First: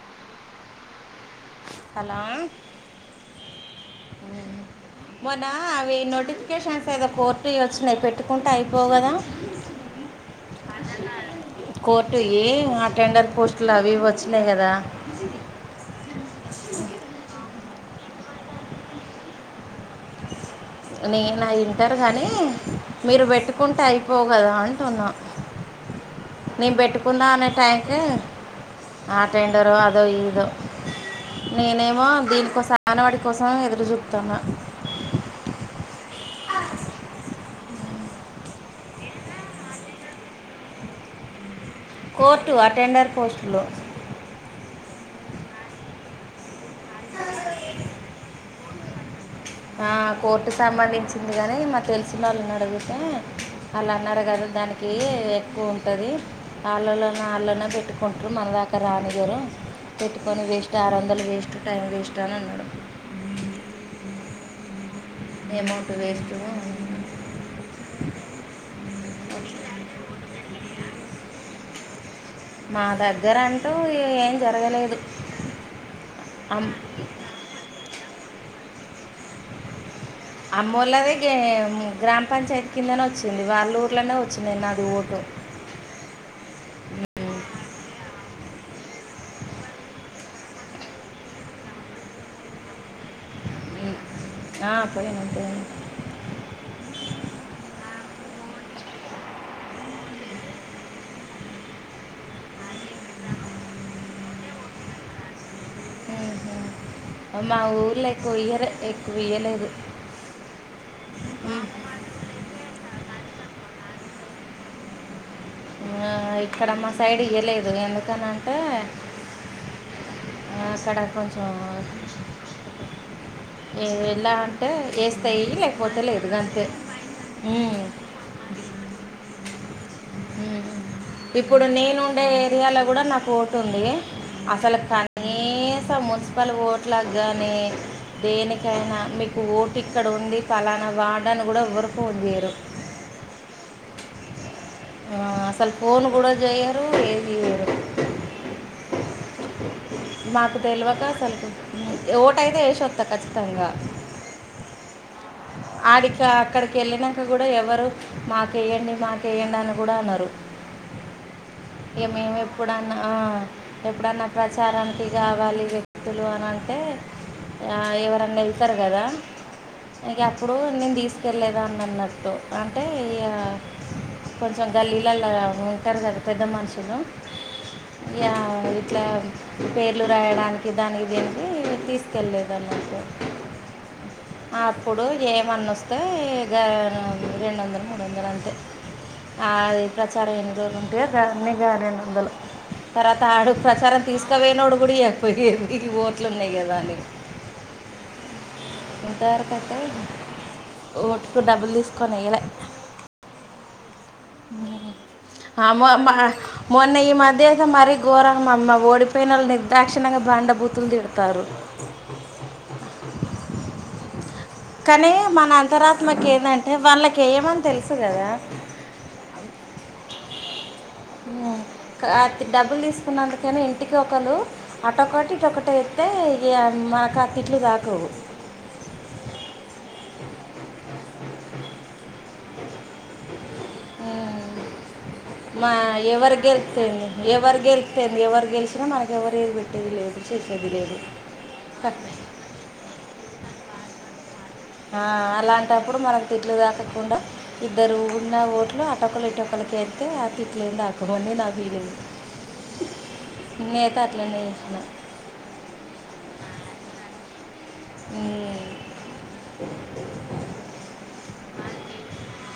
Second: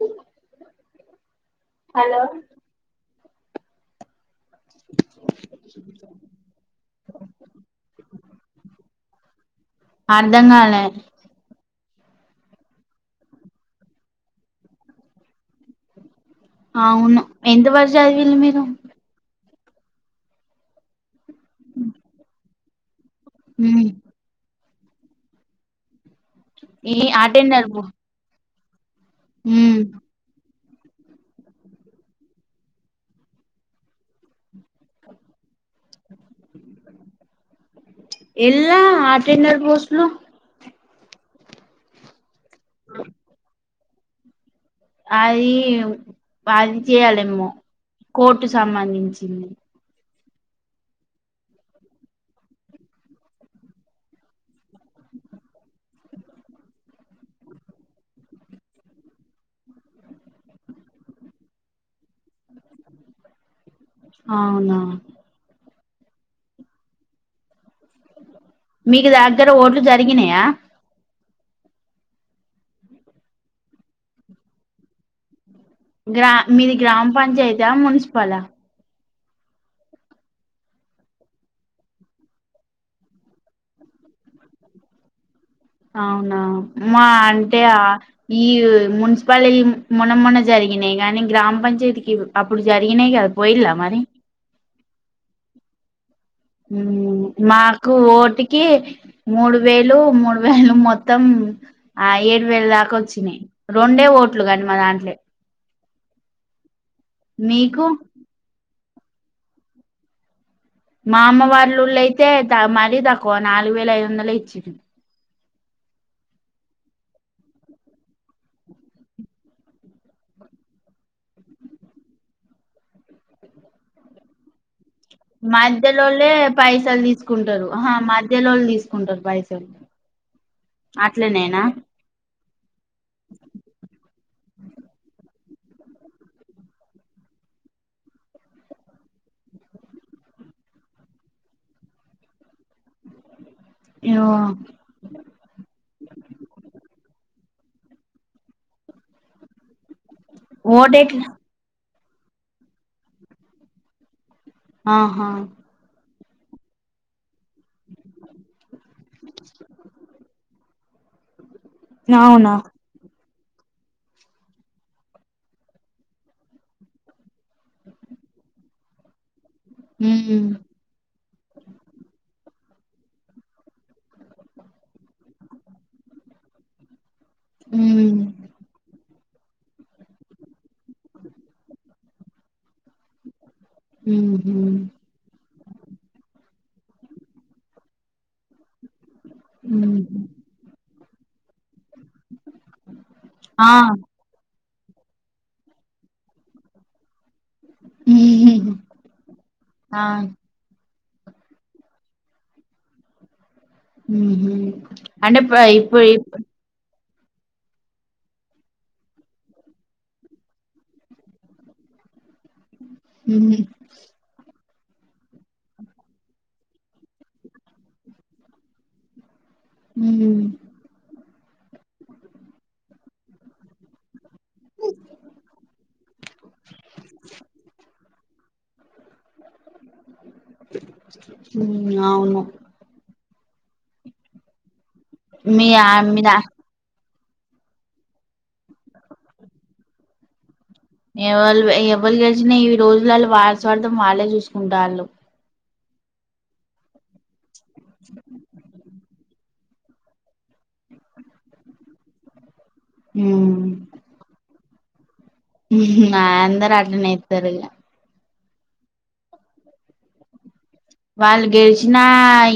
అ hello ఆ మొన్న అవి నోటిఫికేషన్స్ ఏదో కోర్టు వచ్చినాయి పెట్టుకుంటే అయిపోవు కదా అర్థం కాలే కోర్టువి ఆ టెండర్ పోస్టులు అవి ఇవి వచ్చినాయి కదా అవును ఎంతవరకు చదివిల్లు మీరు నిన్న ఇంటర్ కానీ మీరు పెట్టుకుంటే మ్మ్ అయిపోవు కదా అ అంటున్న నేను ఈ పెట్టుకుందా అనే అటెండర్ పో ట్యాంక్ ఆ అటెండర్రో మ్మ్ అదో ఇదో నేనేమో దీనికోసం అంగనవాడి కోసం ఎదురు చూస్తున్న ఆ ఎలా అటెండర్ పోస్లు కోర్టు అటెండర్ పోస్టులో అది అది చేయాలేమో కోర్టు సంబంధించింది ఆ కోర్టు సంబంధించింది కాని మాకు తెలిసిన వాళ్ళని అడిగితే వాళ్ళు అన్నారు కదా దానికి ఎక్కువ ఉంటుంది వాళ్ళలో వాళ్ళనే పెట్టుకుంటారు మన దాకా రానీయరు పెట్టుకొని వేస్ట్ ఆరు వందలు వేస్ట్ టైం వేస్ట్ అని అన్నాడు అవునా అమౌంంటట్ వేస్ట్ మీకు దగ్గర ఓట్లు జరిగినాయా మా దగ్గర అంటూ ఏం జరగలేదు గ్రా అమ్- మీది గ్రామ పంచాయతీ మున్సిపాల అమ్మోళ్ళదే గ గ్రామ పంచాయతీ కిందనే వచ్చింది వాళ్ళ ఊర్లోనే వచ్చింది నాది ఓటు అవునా మా ఉమ్, అంటే ఈ మున్సిపాలిటీ మన మన్న జరిగి జరిగినాయి కాగానీ గ్రామ పంచాయతీకి అప్పుడు జరిగినయి కదా పోయిలా ఉమ్. మరి ఆ పోయినపోయి మాకు ఓటికి మూడు వేలు మూడు వేలు మొత్తం ఆ ఏడు వేల దాకా వచ్చినాయి రెండే ఓట్లు కానీ మా దాంట్లో ఆహా మా మీకు ఊర్లో ఎక్కువ ఇయ్యలే ఎక్కువ ఇయ్యలేదు మా అమ్మ మ్మ్. వాళ్ళళ్ళయితే మరీ తక్కువ నాలుగు వేల ఐదు వందలు ఇచ్చి ఆ ఇక్కడ మా సైడ్ ఇవయలేదు ఎందుకనంటే ఆ సడా కొంచ ఏ ఎలా అంటే వేస్తాయి లేకపోతే లేదు మధ్యలోలే అంతే పైసలు తీసుకుంటారు మ్మ్. ఆ మధ్యలోళు తీసుకుంటారు పైసలు హ అట్లనేనా ఇప్పుడు నేనుండే ఏరియాలో కూడా నా ఓటు ఉంది అసలు కానీ మున్సిపల్ ఓట్ల కానీ దేనికైనా మీకు ఓటు ఇక్కడ ఉంది ఫలానా వాడడానికి కూడా ఊరుకు చేరు ఆ అసలు ఫోన్ కూడా చేయ్యరు ఏది చెయరు మాకు తెలియక ఓటెట్లా అసలు ఓట అయితే వేసిొస్తా ఖచ్చితంగా ఆహా ఆడికి అక్కడికి వెళ్ళాక కూడా ఎవరు మాకే్యండి మాక వే్యండి అను అన్నారు ఏ మేమి అవునా ఎప్పుడన్నా ఎప్పుడన్నా ప్రచారానికి కావాలి వ్యక్తులు అని అంటే ఎవరన్నా వెళ్తారు కదా ఇక ఉమ్ ఎప్పుడు నేను తీసుకెళ్లేద అని అన్నట్టు అంటే ఇ కొంచెం గల్లీలల్లో ఉంటారు కదా పెద్ద మనుషులు ఉమ్ ఇట్లా పేర్లు రాయడానికి దానికి దీనికి తీసుకెళ్లేదు అన్నట్టు ఉహు అప్పుడు ఏమన్న వస్తే రెండు వందలు మూడు వందలు అంతే అది ఉహు ప్రచారం ఎన్ని దో ఉంటేయో దన్నిగా రెండు వందలు తర్వాత ఆడుగు ఆ ప్రచారం తీసుకవనోడు అప్పుడకపోయి ఎకి ోట్లు ఉన్నాయి కదా అని ఉహు ఉ దారు కట్టా ఆ ఓటుకు డబ్బులు తీసుకొని వేయాల అంటే ఇప్పుడు అన్న ఈ మధ్య మరీ ఘరమమ్మ ఓడిపోయిన వాళ్ళు నిర్దాక్షిణంగా బాండబూతులు తిడతారు హ కానీ మన అంతరాత్మకి ఏందంటే వాళ్ళక ఏయమని తెలుసు కదా అ హ డబ్బులు తీసుకున్నందుకనా ఇంటికి ఒకలు అటొకటి ఇటోకటి ఎత్తే ఇ మాకు అతిట్లు తాకువు ఉమ్ అవును మీ మా ఆ మీద ఎవరు గెలిత్తే ఏంటి ఎవరు గెలితెంది ఎవరు గెలిచినా మనకి ఎవరు ఏది పెట్టేది లేదు చేసే ఎవలు ఎవలు గేలిసినా ఈ రోజులళ్ళో వాళ్ల స్వార్థం వాళ్లే చూస్ ఆ అలాంటప్పుడు మనకు తిట్లు తాకకుండా ఇద్దరు ఉన్న ఓట్లు అ అట్టొ ఒకలు ఇటు ఒకలకేత్తే ఆ తిట్లేం తాకవు అని నా ఫీలింగ్ నేనయితే అట్లనే చేసిన మ్ హు అందరు అట్లనేత్తరిగా మ్ వాళ్ళు గెలిచినా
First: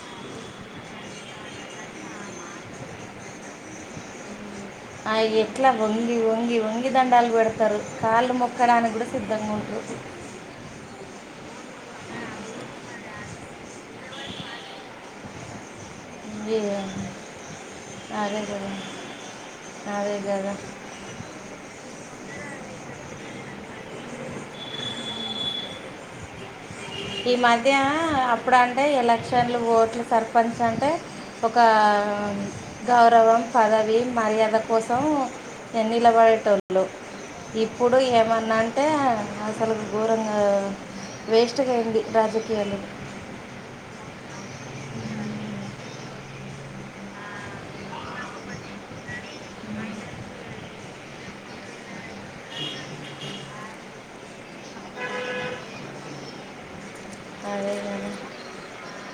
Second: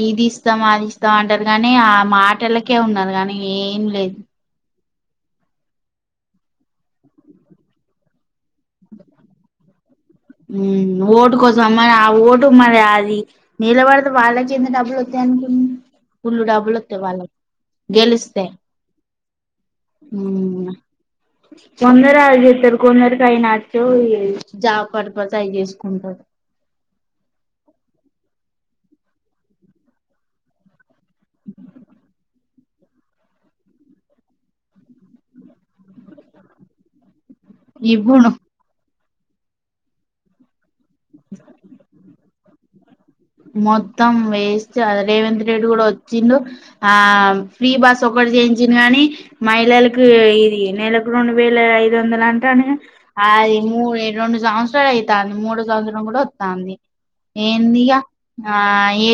ఇది ఇస్తాం అది ఇస్తాం అంటారు గానీ ఆ మాటలకే ఉన్నారు గాని ఏం లేదు ఆ ఎట్లా వంగి వంగి వంగి దండాలు పెడతారు కాళ్ళు మొక్క మోక్క డానికి కూడా సిద్ధంగా ఉంటుం మ్ ఓటు కోసం అమ్మాయి ఆ ఓటు మరి అది నీలబడితే వాళ్ళకి ఎంత డబ్బులు వస్తా [inaudible] ఫుల్లు డబ్బులోత్తయి వాళ్లకి అదే గెలుస్తే కదా అదే ఉ కదా అమ్మ కొందరే ఐజేతారు కొందరే ట్రైనాట్ జాబ్ పర్పస్ అవి చేసుకుంటారు ఈ మధ్య అప్పుడు అంటే ఎలక్షన్లు ఓట్లు సర్పంచ్ అంటే ఒక గౌరవం పదవి మర్యాద కోసం నిలబడే టోల్లు ఇప్పుడు ఏమన్నా అంటే అసలు ఘోరంగా వేస్ట్ [unintelligible] రాజకీయాల మొత్తం వేస్ట్ అ రేవంత్ రెడ్డి కూడా వచ్చిండు ఆ ఫ్రీ బాస్ ఒకట్ చేయించిండు గాని మహిళలకు ఇది నెలకు రెండు వేల ఐ కొందరు అంటారుగా అది మూడు రెండు సంవత్సర ఐతంది మూడు సంవత్సరం కూడా వస్తాంది అదే ఏందిక కదా ఆ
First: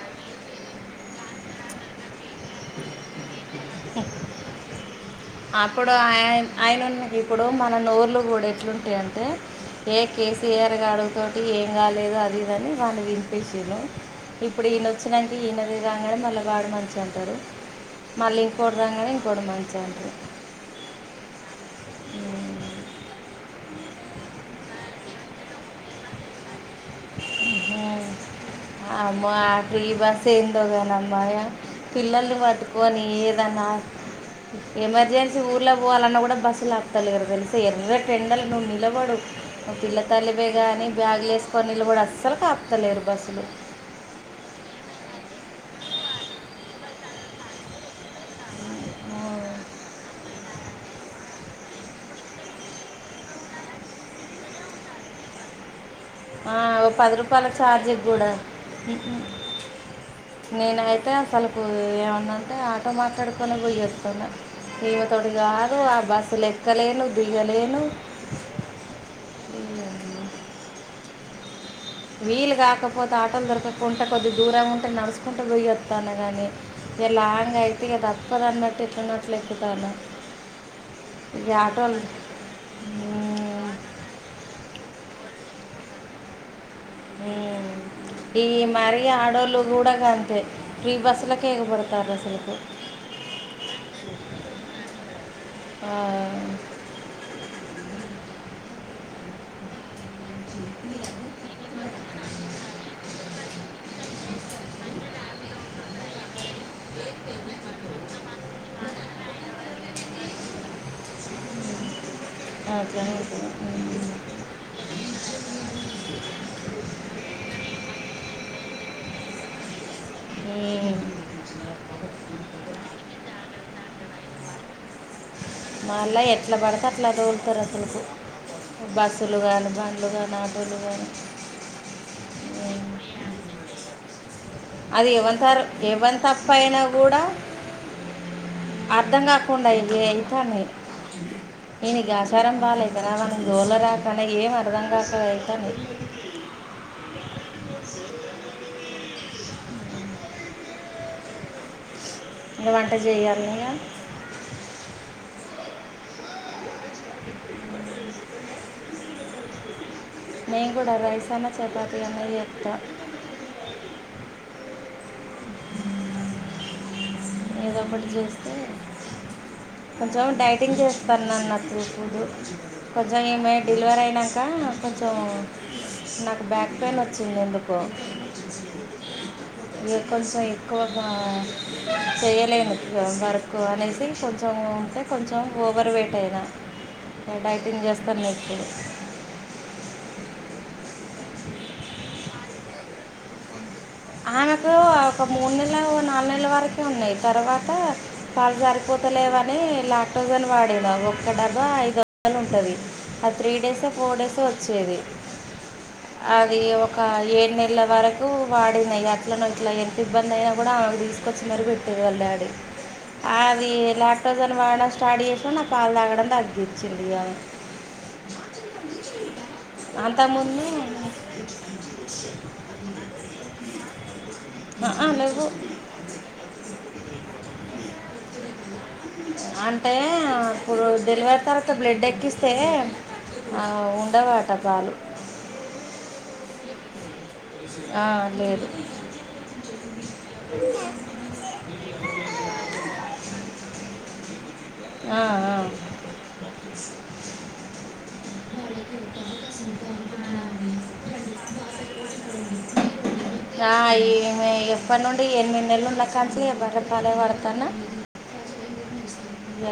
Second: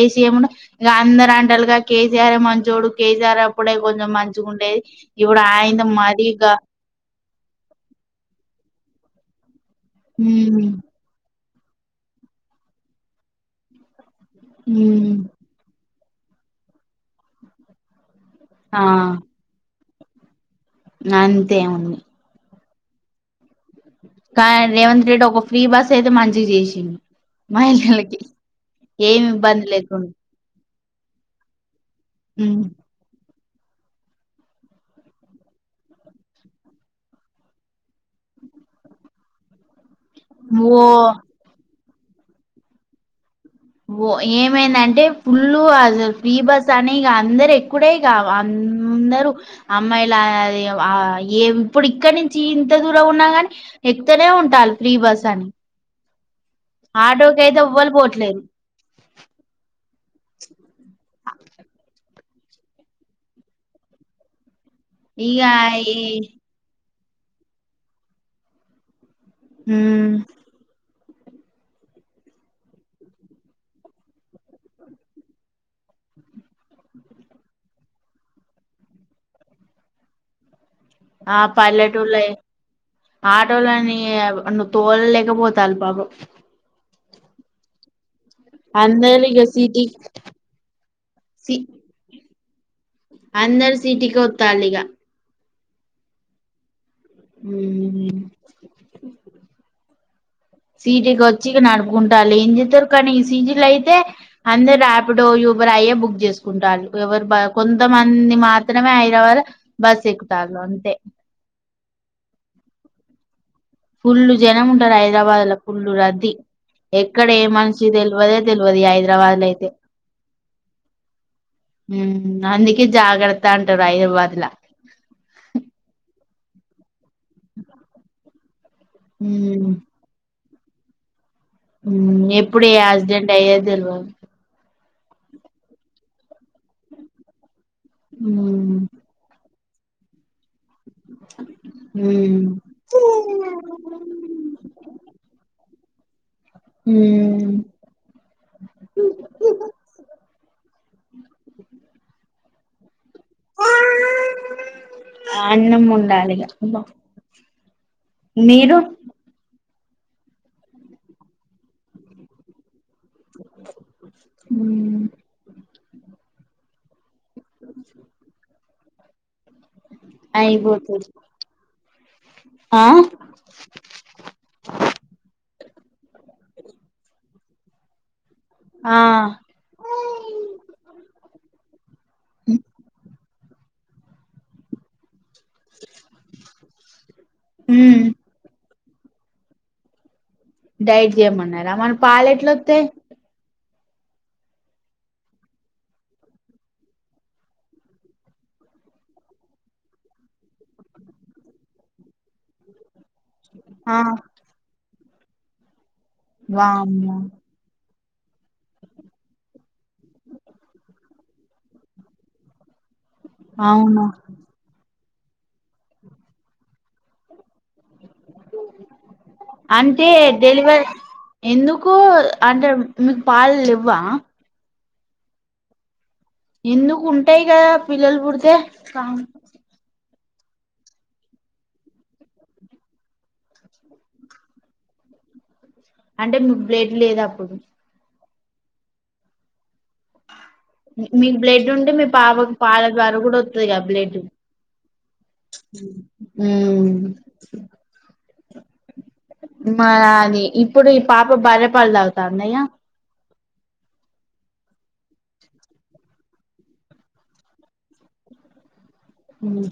ఏసి ఏమున్నా ఇ అందర అంటలుగా కె కేసీఆర్ మంచి చూడు కేసీఆర్ అప్పుడే కొంచెం మంచిగా ఉండేది ఇప్పుడు ఆయంత అప్పుడు మరి ఆయన దా ఆయన ఇప్పుడు మన నోర్లు కూడా ఎట్లుంటాయ అంటే ఏ ఉమ్ కేసీఆర్ గారు తో ఏం కాలేదు అదిదిని వాళ్ళ దింపిచ్చిర్రు ఇప్పుడు ఈయన ఉమ్ వచ్చినాంక ఈయన రాంగనే వాడు మంచిగా అంటారు మళ్ళీ ఇంకొడు రాంగానే ఇంకోటి మంచోడు అంతేముంది కా రేవంత్ రెడ్డి ఒక ఫ్రీ బస్ అయితే మంచిగా చేసి మహిళలకి ఏమి ఇబ్బంది లేకుడా అబాయ పిల్లలు ఉమ్. పట్టుకొని ఏదన్నా ఎమర్జెన్సీ ఊర్లో పోవాలన్నా కూడా బస్సు లాప్తలేదు తెలుస ఎర్రటెండలో నువ్వు నిలబడు పిల్ల తల్లివే ఓ గాని బ్యాగులు వేసుకొని కూడా అస్సలు కాప్తాలేరు బస్సులు ఓ ఏమైందంటే ఫుల్ అసలు ఫ్రీ బస్ అని ఇగ అందరు ఎక్కుడే ఇగ అందరు అమ్మాయిలు ఏ ఇప్పుడు ఇక్కడ నుంచి ఇంత దూరం ఉన్నాగాని ఎక్కుతనే ఉంటాల్లు ఫ్రీ బస్ అని ఆ ఓ పది ఆటోకి రూపాయల అయితే చార్జి ఎవ్వలు గూ డా పోట్లేరు నేనైతే అసలుకు ఏమన్నా అంటే ఆటో మాట్లాడుకొని పోయి వస్తను ఈమె తోటి ఇక గాదు ఆ ఈ బస్సులులెక్కలేను ఇగ లేను ఉ వీలు కాకపోతే ఆటలు దొరకకుంటే కొద్ది దూరంగా ఉంటే నడుచకుంటూ పోయ్యొస్తాను కానీ ఇ లాంగ్ అయితే ఇదా అప్పద అన్నట్టు ఇట్న్నట్లుక్కుతాను ఆ మ్మ్, పల్లెటూళ్ళేఆడోళ్ళని ను తోలలేక పోతాల్ పాపం హ్మ్ ఈ మరి అందరు ఇగ ఆడోళ్ళు సిటీ కూడా గంతే ఫ్రీ బస్సులకే ఎగబడతారు అసలుకు అందరూ సిటీకి వత్తారిగ ఆ హ్మ్ సిటీకి వచ్చి నడుపుకుంటాల ఎం చేత్తరు కానీ సీటీలో అయితే అందరు రాపిడోలు మరి అయ్యే బుక్ చేసుకుంటారు ఎవరు కొంతమంది మాత్రమే హైదరాబాద్ లో బస్ ఎక్ తారు అంతే [unintelligible] ఫుల్లు జనం ఉంటారు హైదరాబాద్ లో ఫుల్లు రద్దీ ఎక్కడ ఏ మనిషి తెల్వదే తెల్వదు హైదరాబాద్ లో అయితే హ్మ్ అందుకే జాగ్రత్తం హైదరాబాద్లా మళ్ళా ఎట్లా పడితే అట్లా తోలుతారు అసలుకు బస్సులు కానీ ఉమ్ బండ్లు కానీ ఆటోలు కానీ ఊ ఎప్పుడు యాక్సిడెంట్ అయ్యేది దెల్వాదు అది ఎవలుతారు ఎవలు తప్పు అయినా కూడా ఊ కొండయి ఎళ్తానే ఈయనకు ఉమ్ ఆచారం [inaudible] ఏం అర్ధం కాక అయితాను ఊ ఇంక వంట చేయాల్నే గా అన్నం ఒండాలిగా బా మీరు నేను కూడా రైస్ అన్నా చపాతి అన్నా చేత్తా ఉమ్ ఏదో ఒకటి చేస్తే కొంచెం డైటింగ్ అయిపోతది చేస్తానన్నత్ ఆ [inaudible] కొంచెం ఈమే డెలివరీ అయినాక కొంచెం నాకు బ్యాక్ పెయిన్ వచ్చింది ఎందుకో ఇగ కొంచెం ఎక్కువగా చేయ్యలేను వర్క్ అనేసి కొంచెం అంటే కొంచెం ఓవర్ వెయిట్ అయినా డైటింగ్ ఉమ్ చేస్తాన్నా ఇప్పుడు డైట్ చేయమన్నారా మరి పాలెట్లొత్తయ్ ఆమెకు ఒక మూడు నెల్లేమో నాలుగు నెలల వరకే ఉన్నాయి తర్వాత పాలు సరిపో తలేవని లాక్టోజన్ వాడేవారు ఒక్క డబ్బా ఐదొ [unintelligible] ఉంటది ఆ త్రీ డేసో ఆ ఫోర్ డేసో వచ్చేది అది ఒక వామ్మో ఏడు నెల్ల వరకు వా డిన అట్లనో ఇట్లనో ఎంత ఇబ్బంది అయినా కూడా ఆమెకు తీసుకొచ్చి మరీ పెట్టేది వాళ్ళు డాడీ అది అవును ల్యాక్టోజ్ అని వాడడం స్టార్ట్ చేసినా నాకు పాలు తాగడం తగ్గిచ్చింది ఆమె [inaudible] అంటే అంతకుముందు డెలివరీ ఎందుకు అంటే మీకు పాలుల్లేవ్ వా అహా లెవ్వు ఎందుకు ఉంటాయి కదా పిల్లలు పుడితే పాలు ఆ అప్పుడు డెలివరి తర్వాత బ్లడ్ ఎక్కిస్తే ఆ ఉండవట పాలు అంటే మీకు బ్లడ్ లేదు అప్పుడు ఆ లేదు మీకు బ్లడ్ ఉంటే మీ పాపకి పాల ద్వర కూడా వస్తుది క బ్లడ్ ఆ, ఆ. ఊ మ అది ఇప్పుడు పాప బర్రె పాలు తాగుతుందా ఇగ ఆ ఈ ఎప్పటి నుండి ఎనిమిది నెలలు ఉన్నా కానించి ఎ బర్రె పాలే పడతాన్న ఉహు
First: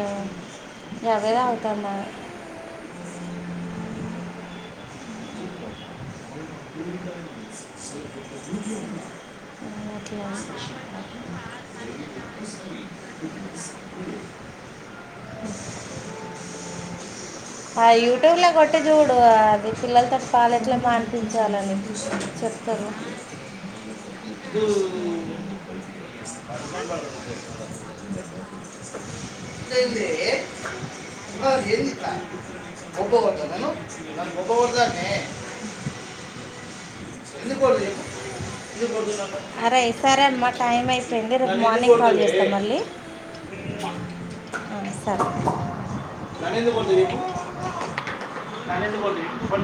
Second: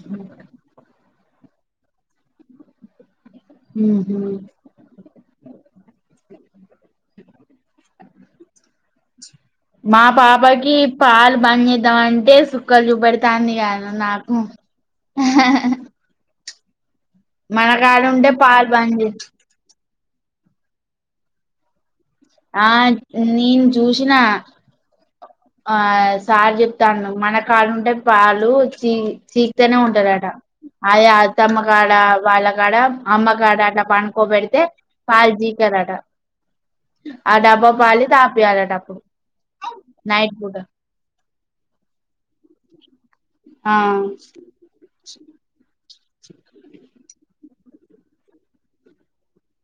గదే తగ్గుతుందాయే హ హ మా అట్లా పాపకి పాలు బంద్ చేద్దాం అంటే సుక్కలు చూపెడుతాంది కాను నాకు ఆ మనకాడ ఉంటే యూట్యూబ్ లా పాలు కొట్టి బంద్ చే చూడు అది పిల్లలతోటి పాలు ఎట్ల మానిపించాలని ఆ చెప్తారు నేను చూసినా ఆ సార్ చెప్తాండు మన కాడా ఉంటే పాలు చీ చీకుతనే ఉంటారట అయ అతమ్మకాడ ఏంది వాళ్ళ కాడ ఒప్ప కొడతాను అమ్మకాడ నన్ను అట్లా ఒప్ప పనుకోబెడితే కొడతానే పాల్ జీ కదట ఆ ఎందుకు డబ్బా కొడదు పాలే చెప్పు తపియాలి అంట అరే సరే అండి మా టైం అయిపోయింది రేపు మార్నింగ్ కాల్ చేస్తా మళ్ళీ ఆ న బ న కొ